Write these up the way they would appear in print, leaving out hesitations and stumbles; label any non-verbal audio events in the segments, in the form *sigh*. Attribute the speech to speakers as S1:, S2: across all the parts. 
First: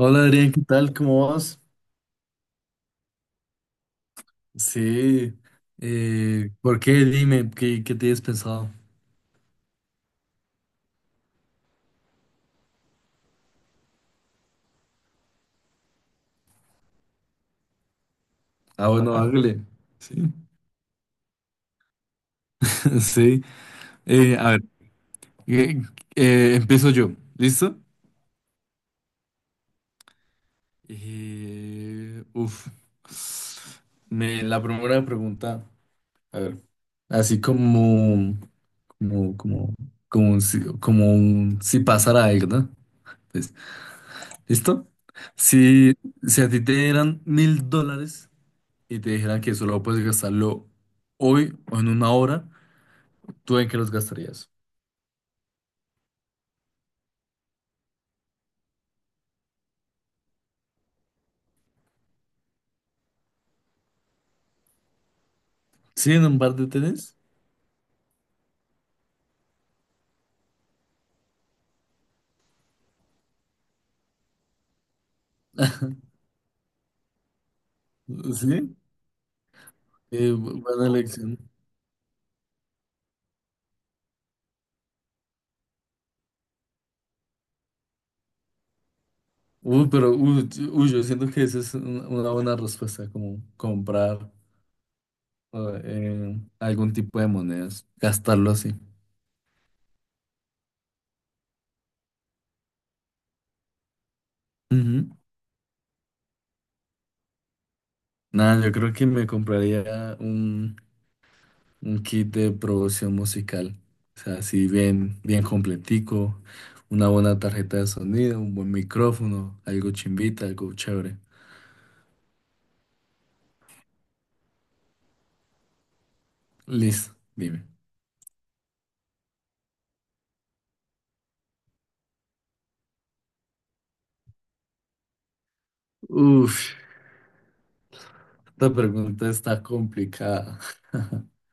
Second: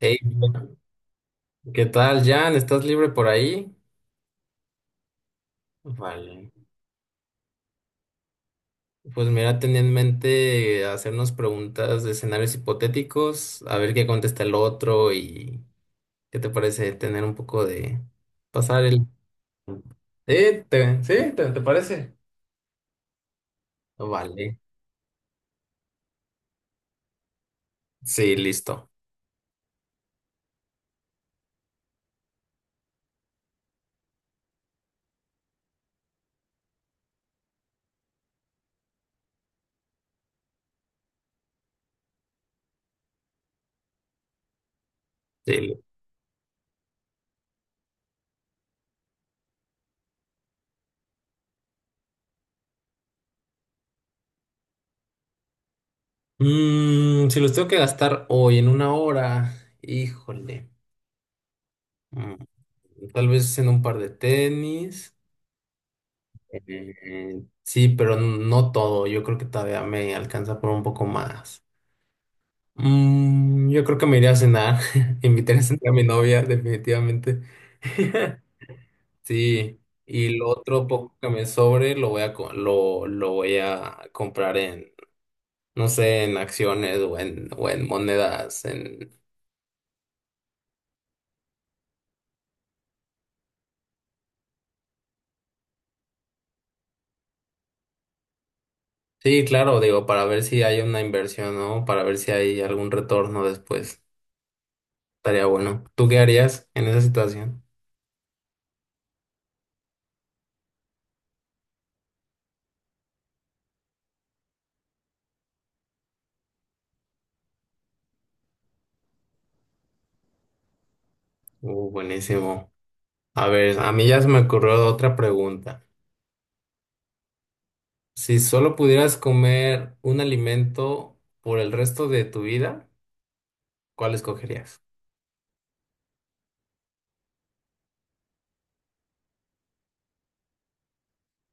S1: Hey,
S2: Adrián, ¿qué tal? ¿Cómo vas?
S1: ¿qué tal, Jan? ¿Estás libre por ahí?
S2: Sí,
S1: Vale.
S2: ¿por qué? Dime, ¿qué tienes pensado?
S1: Pues mira, tenía en mente hacernos preguntas de escenarios hipotéticos, a ver qué contesta el otro y qué te parece tener un poco de pasar
S2: Ah,
S1: el.
S2: bueno, hágale. Sí,
S1: Sí, ¿te parece?
S2: *laughs* sí. A
S1: Vale.
S2: ver, eh, empiezo yo. ¿Listo?
S1: Sí, listo.
S2: Uf. Me, la primera pregunta, a ver, así como, como, como, un si, como un si pasara algo, ¿no? Pues, ¿listo?
S1: Sí, li-
S2: Si, si a ti te dieran mil dólares. Y te dijeran que solo puedes gastarlo hoy o en una hora, ¿tú en qué los gastarías?
S1: Si los tengo que gastar hoy en una hora, híjole. Mm, tal vez en un par de tenis.
S2: ¿Sí, en un par de tenis?
S1: Sí, pero no todo. Yo creo que todavía me alcanza por un poco más. Yo creo que me iré a cenar. *laughs* Invitaré a cenar a mi novia, definitivamente. *laughs*
S2: ¿Sí?
S1: Sí. Y lo otro
S2: Buena
S1: poco que
S2: elección.
S1: me sobre lo voy a lo voy a comprar en, no sé, en acciones o en monedas. En.
S2: Uy, pero uy, yo uy, Yo siento que esa es una buena respuesta, como comprar algún tipo de monedas, gastarlo así.
S1: Sí, claro, digo, para ver si hay una inversión, ¿no? Para ver si hay algún retorno después.
S2: Ujú.
S1: Estaría bueno. ¿Tú qué harías en esa situación?
S2: Nada, yo creo que me compraría un kit de producción musical. O sea, así bien, bien completico. Una buena tarjeta de sonido, un buen micrófono, algo chimbita, algo chévere.
S1: Buenísimo. A ver, a mí ya se me ocurrió otra pregunta.
S2: Listo, dime.
S1: Si solo pudieras comer un alimento por el resto de tu vida, ¿cuál escogerías?
S2: Uf, esta pregunta está complicada.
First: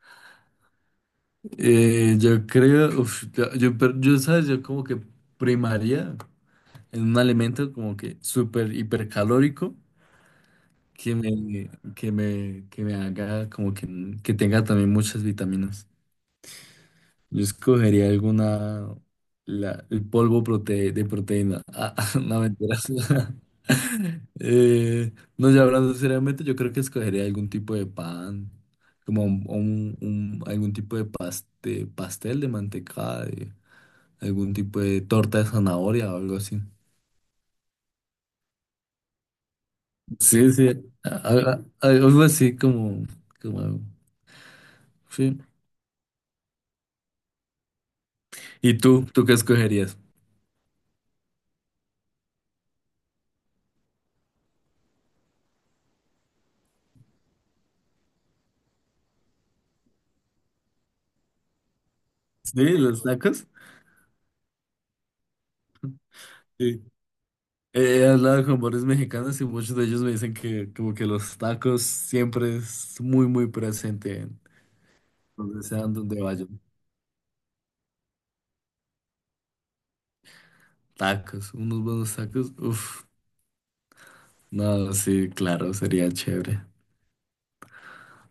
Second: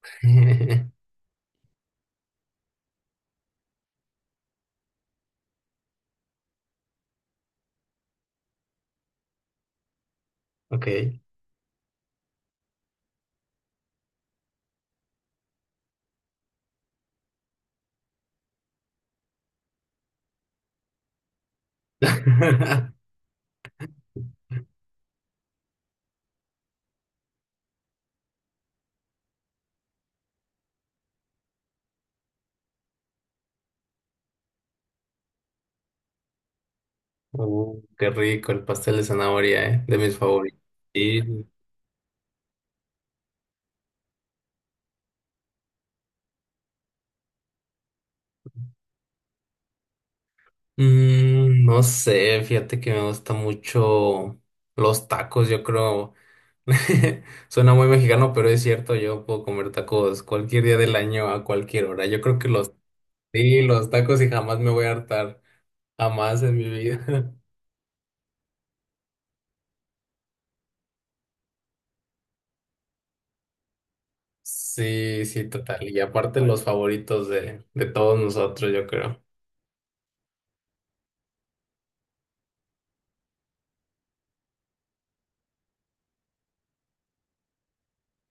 S1: *laughs*
S2: Yo creo, uf, ¿sabes? Yo como que primaría en un alimento como que súper hipercalórico,
S1: Ok.
S2: que me haga como que tenga también muchas vitaminas. Yo escogería alguna, el polvo de proteína. Ah, *laughs* no, mentiras.
S1: *laughs*
S2: *laughs* Eh, no, ya hablando seriamente, yo creo que escogería algún tipo de pan, como algún tipo de pastel de mantecada, de algún tipo de torta de zanahoria o algo así.
S1: Qué rico el pastel de zanahoria, ¿eh? De mis
S2: Sí,
S1: favoritos.
S2: sí, a-
S1: Y,
S2: a- algo así como, como, sí. ¿Y tú? ¿Tú qué escogerías?
S1: mm, no sé, fíjate que me gusta mucho los tacos, yo creo. *laughs* Suena muy mexicano, pero es cierto, yo puedo comer tacos cualquier día del año a cualquier hora. Yo creo que
S2: Sí,
S1: los
S2: los tacos.
S1: sí, los tacos y jamás me voy a hartar, jamás en mi vida. *laughs*
S2: He hablado con varios mexicanos y muchos de ellos me dicen que como que los tacos siempre es muy muy presente en
S1: Sí, sí,
S2: donde
S1: total.
S2: sean
S1: Y
S2: donde
S1: aparte
S2: vayan.
S1: los favoritos de todos nosotros, yo creo.
S2: Tacos, unos buenos tacos, uff, no, sí, claro, sería chévere.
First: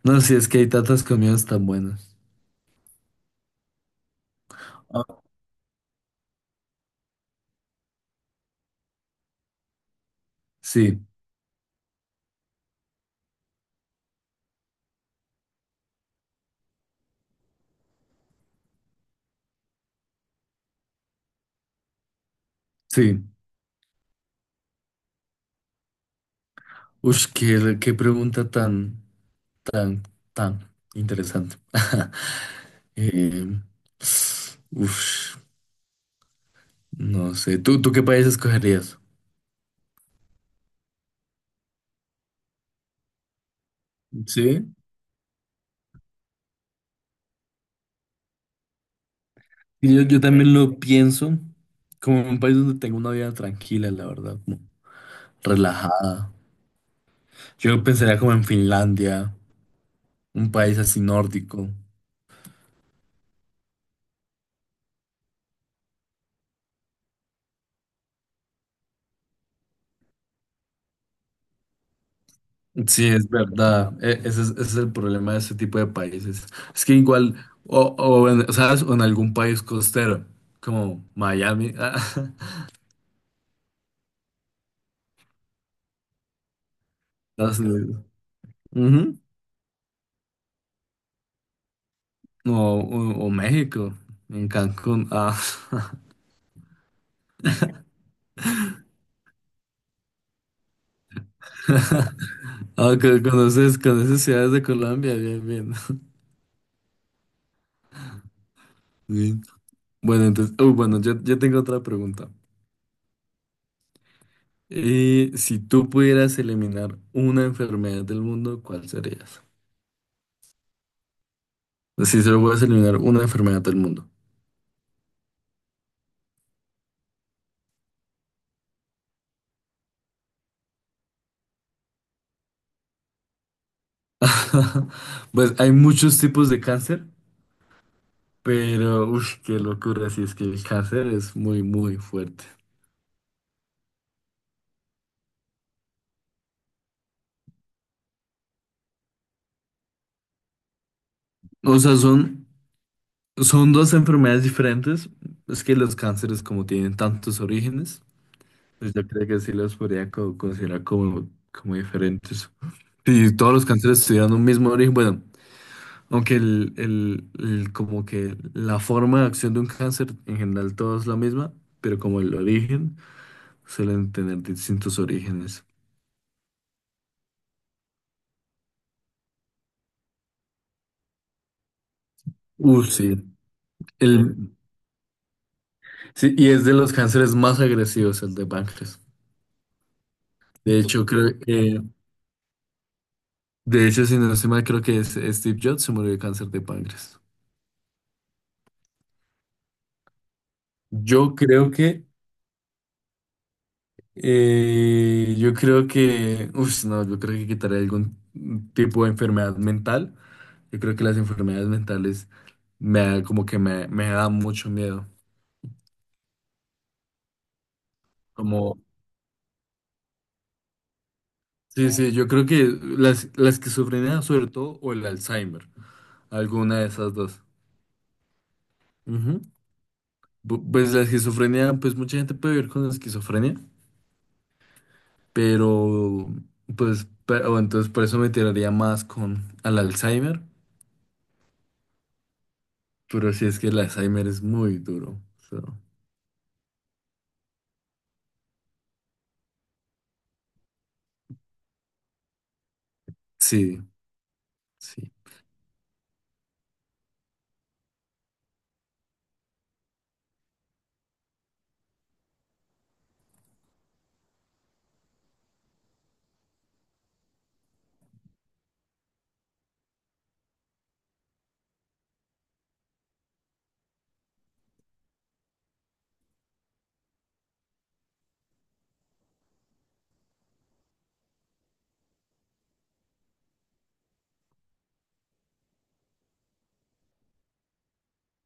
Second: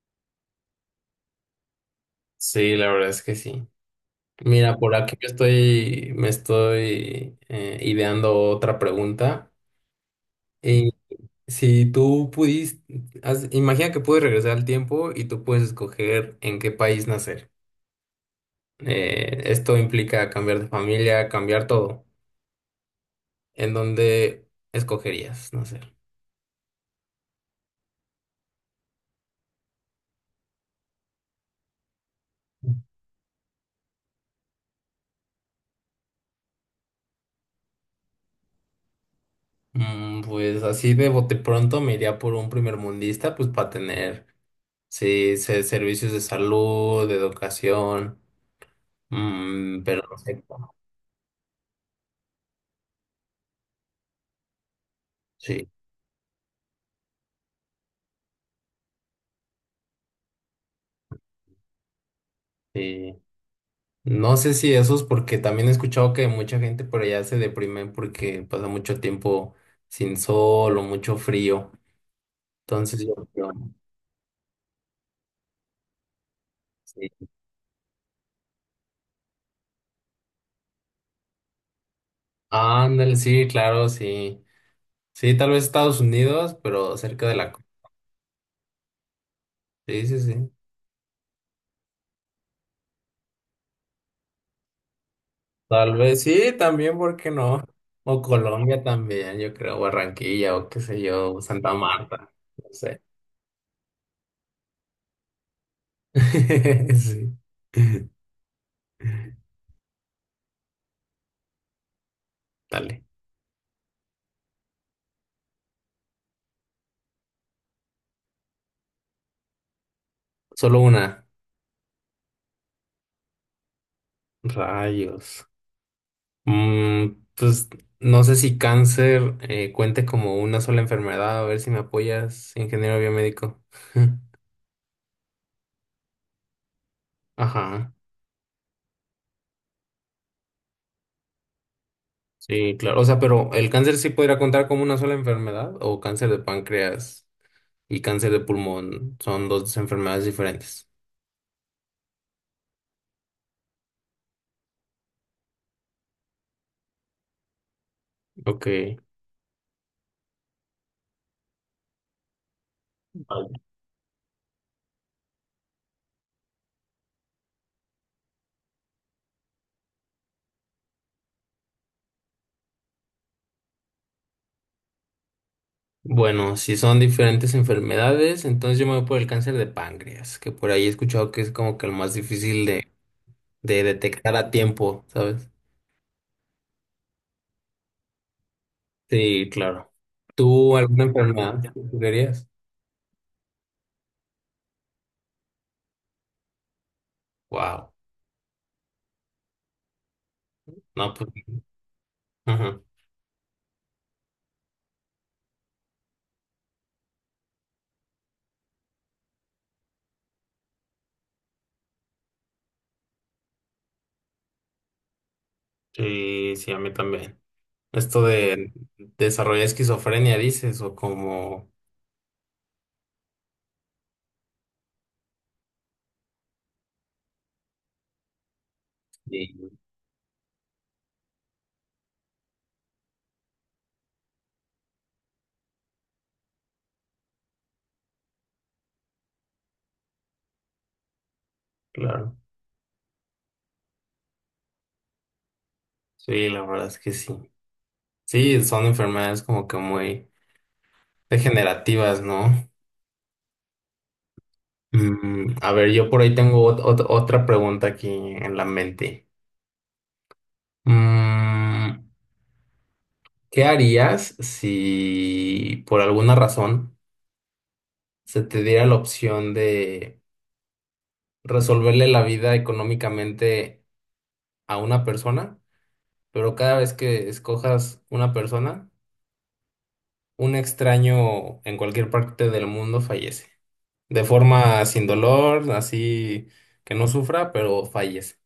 S2: No, sí, es que hay tantas comidas tan buenas.
S1: Sí, la verdad es que sí. Mira, por
S2: Ah,
S1: aquí yo estoy, me estoy ideando otra pregunta. Y
S2: sí,
S1: si tú pudiste, imagina que puedes regresar al tiempo y tú puedes escoger en qué país nacer. Esto implica cambiar de familia, cambiar todo.
S2: sí.
S1: ¿En dónde escogerías nacer?
S2: Uff, qué, qué pregunta tan, tan, tan interesante. *laughs* Eh, uf, no sé, ¿tú qué país escogerías?
S1: Pues así de bote pronto me iría por un primermundista, pues para tener,
S2: Sí.
S1: sí, servicios de salud, de educación,
S2: Y Yo,
S1: pero no
S2: yo
S1: sé
S2: también
S1: cómo.
S2: lo pienso como un país donde tengo una vida tranquila, la verdad, como
S1: Sí,
S2: relajada. Yo pensaría como en Finlandia, un país así nórdico.
S1: sí. No sé si esos, porque también he escuchado que mucha gente por allá se deprime porque pasa mucho tiempo sin sol o mucho frío. Entonces
S2: Sí,
S1: yo
S2: es
S1: creo,
S2: verdad. Ese es el problema de ese tipo de países. Es que
S1: sí.
S2: igual, o en, ¿sabes? O en algún país costero, como Miami. *laughs*
S1: Ándale, sí, claro, sí. Sí, tal vez Estados Unidos, pero cerca de la
S2: Estados
S1: costa.
S2: Unidos. Ujú.
S1: Sí, sí, sí.
S2: O, o México, en Cancún. Ah.
S1: Tal vez sí, también, ¿por qué no? O Colombia también, yo creo, Barranquilla o qué sé yo, Santa
S2: *laughs*
S1: Marta, no
S2: Ah,
S1: sé.
S2: conoces, conoces ciudades de Colombia, bien,
S1: *laughs* Sí.
S2: bien. *laughs* Bueno, entonces, uy, bueno, yo tengo otra pregunta.
S1: Dale.
S2: Si tú pudieras eliminar una enfermedad del mundo, ¿cuál serías?
S1: Solo una.
S2: Si solo puedes eliminar una enfermedad del mundo.
S1: Rayos. Pues no sé si cáncer cuente como una sola enfermedad, a ver si me apoyas, ingeniero biomédico. *laughs*
S2: *laughs* Pues hay muchos tipos de cáncer,
S1: Ajá.
S2: pero uf, qué locura, si es que el cáncer es muy, muy fuerte.
S1: Sí, claro. O sea, pero el cáncer sí podría contar como una sola enfermedad o cáncer de páncreas y cáncer de pulmón son dos enfermedades diferentes.
S2: O sea, son, son dos enfermedades diferentes. Es que los cánceres, como tienen tantos orígenes,
S1: Ok,
S2: pues yo creo que sí los podría considerar como, como diferentes. Si
S1: vale.
S2: todos los cánceres tuvieran un mismo origen, bueno. Aunque como que la forma de acción de un cáncer en general todo es la misma, pero como el origen suelen tener distintos orígenes.
S1: Bueno, si son diferentes enfermedades, entonces yo me voy por el cáncer de páncreas, que por ahí he escuchado que es como que el más difícil
S2: Sí.
S1: de detectar a
S2: El,
S1: tiempo, ¿sabes?
S2: sí, y es de los cánceres más agresivos el de páncreas.
S1: Sí, claro. ¿Tú
S2: De
S1: alguna
S2: hecho, creo
S1: enfermedad que
S2: que,
S1: tú querías?
S2: de hecho, si no estoy mal, creo que es Steve Jobs se murió de cáncer de páncreas.
S1: Wow. No, pues,
S2: Yo creo que,
S1: ajá.
S2: yo creo que, uff, no, yo creo que quitaré algún tipo de enfermedad mental. Yo creo que las enfermedades mentales como que me da mucho miedo.
S1: Sí, sí, a mí también. Esto de
S2: Como,
S1: desarrollar esquizofrenia, dices, o como.
S2: sí, sí, yo creo que la esquizofrenia sobre todo o el Alzheimer, alguna de esas dos. Ujú.
S1: Sí,
S2: Pues la esquizofrenia, pues mucha gente puede vivir con esquizofrenia, pero pues, pero, entonces por eso me tiraría más con al Alzheimer,
S1: claro.
S2: pero si es que el Alzheimer es muy duro. So,
S1: Sí, la verdad es que sí. Sí, son enfermedades como que muy degenerativas, ¿no?
S2: sí, sí.
S1: A ver, yo por ahí tengo otra pregunta aquí en la mente. Mm, ¿Qué harías si por alguna razón se te diera la opción de resolverle la vida económicamente a una persona, pero cada vez que escojas una persona, un extraño en cualquier parte del mundo fallece? De forma sin dolor, así que no sufra, pero fallece.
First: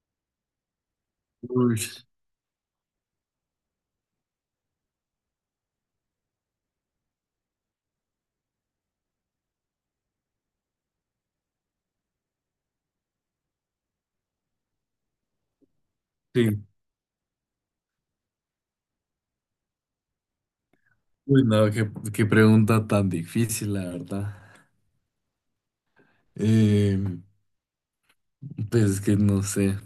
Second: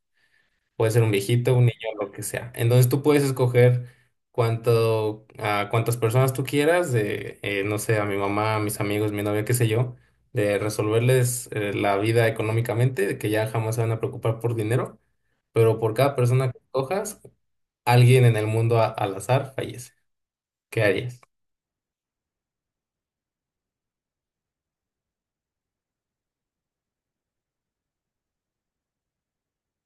S1: Puede ser un viejito, un
S2: Uy,
S1: niño, lo que sea. Entonces tú puedes escoger cuánto, a cuántas personas tú quieras, no sé, a mi mamá, a mis amigos, mi novia, qué sé yo, de resolverles la vida económicamente, de que ya jamás se van a preocupar por dinero, pero por cada persona que
S2: sí.
S1: cojas, alguien en el mundo al azar fallece. ¿Qué harías?
S2: Uy, no, qué, qué pregunta tan difícil, la verdad. Eh, pues es que no sé,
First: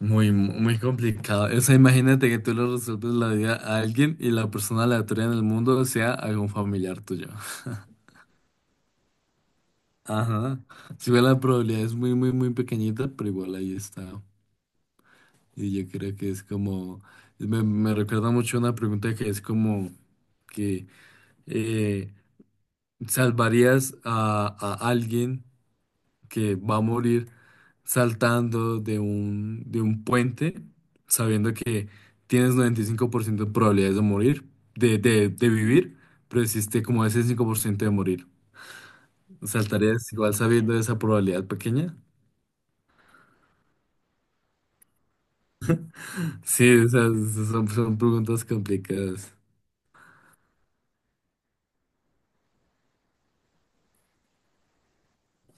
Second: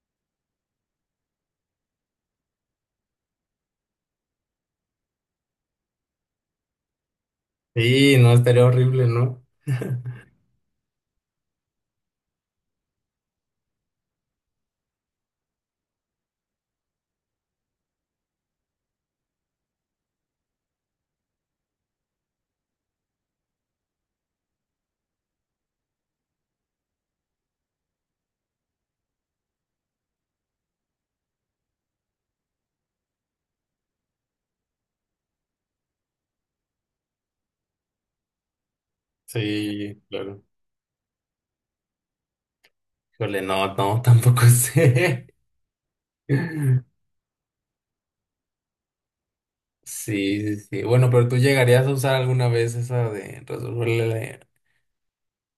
S2: muy, muy complicado. O sea, imagínate que tú le resuelves la vida a alguien y la persona aleatoria en el mundo sea algún familiar tuyo.
S1: Sí, no, estaría horrible, ¿no? *laughs*
S2: Ajá. Si bien la probabilidad es muy, muy, muy pequeñita, pero igual ahí está. Y yo creo que es como, me recuerda mucho una pregunta que es como que eh, ¿salvarías a alguien que va a morir saltando de un puente, sabiendo que tienes 95% de probabilidades de de vivir, pero existe como ese 5% de morir?
S1: Sí,
S2: ¿Saltarías igual
S1: claro.
S2: sabiendo esa probabilidad pequeña?
S1: Híjole, no, no, tampoco sé.
S2: Sí, o
S1: *laughs*
S2: sea, son, son preguntas complicadas.
S1: Sí, sí, sí. Bueno, pero tú llegarías a usar alguna vez esa de resolverle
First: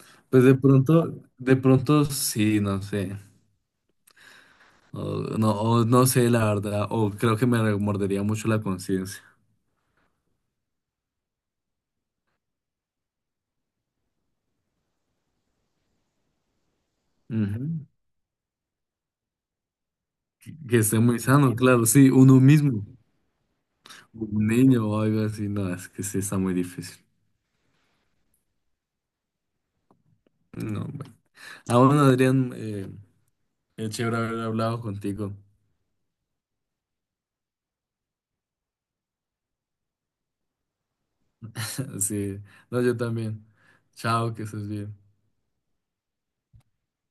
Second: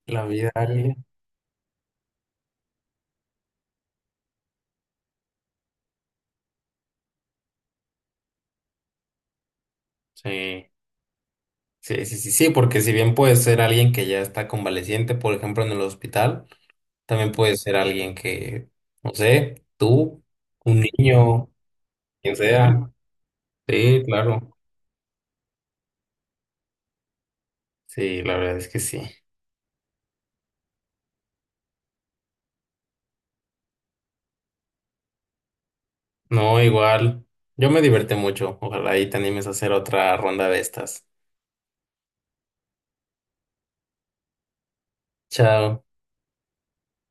S1: la, la
S2: Pues
S1: vida a alguien.
S2: de pronto sí, no sé. O no sé, la verdad. O creo que me remordería mucho la conciencia.
S1: Sí. Sí, sí, sí, sí, porque si bien puede ser alguien que ya está convaleciente, por ejemplo, en el hospital, también puede ser
S2: Ujú.
S1: alguien que, no sé, tú,
S2: Que
S1: un
S2: esté muy
S1: niño,
S2: sano, claro, sí,
S1: quien
S2: uno mismo.
S1: sea. Sí,
S2: Un
S1: claro.
S2: niño o algo así, no, es que sí está muy difícil.
S1: Sí, la verdad es que sí.
S2: No, bueno. Ah, bueno, Adrián, qué chévere haber hablado contigo.
S1: No, igual. Yo me divertí mucho. Ojalá ahí te animes a hacer otra ronda de estas.
S2: *laughs* Sí, no, yo también. Chao, que estés bien.
S1: Chao.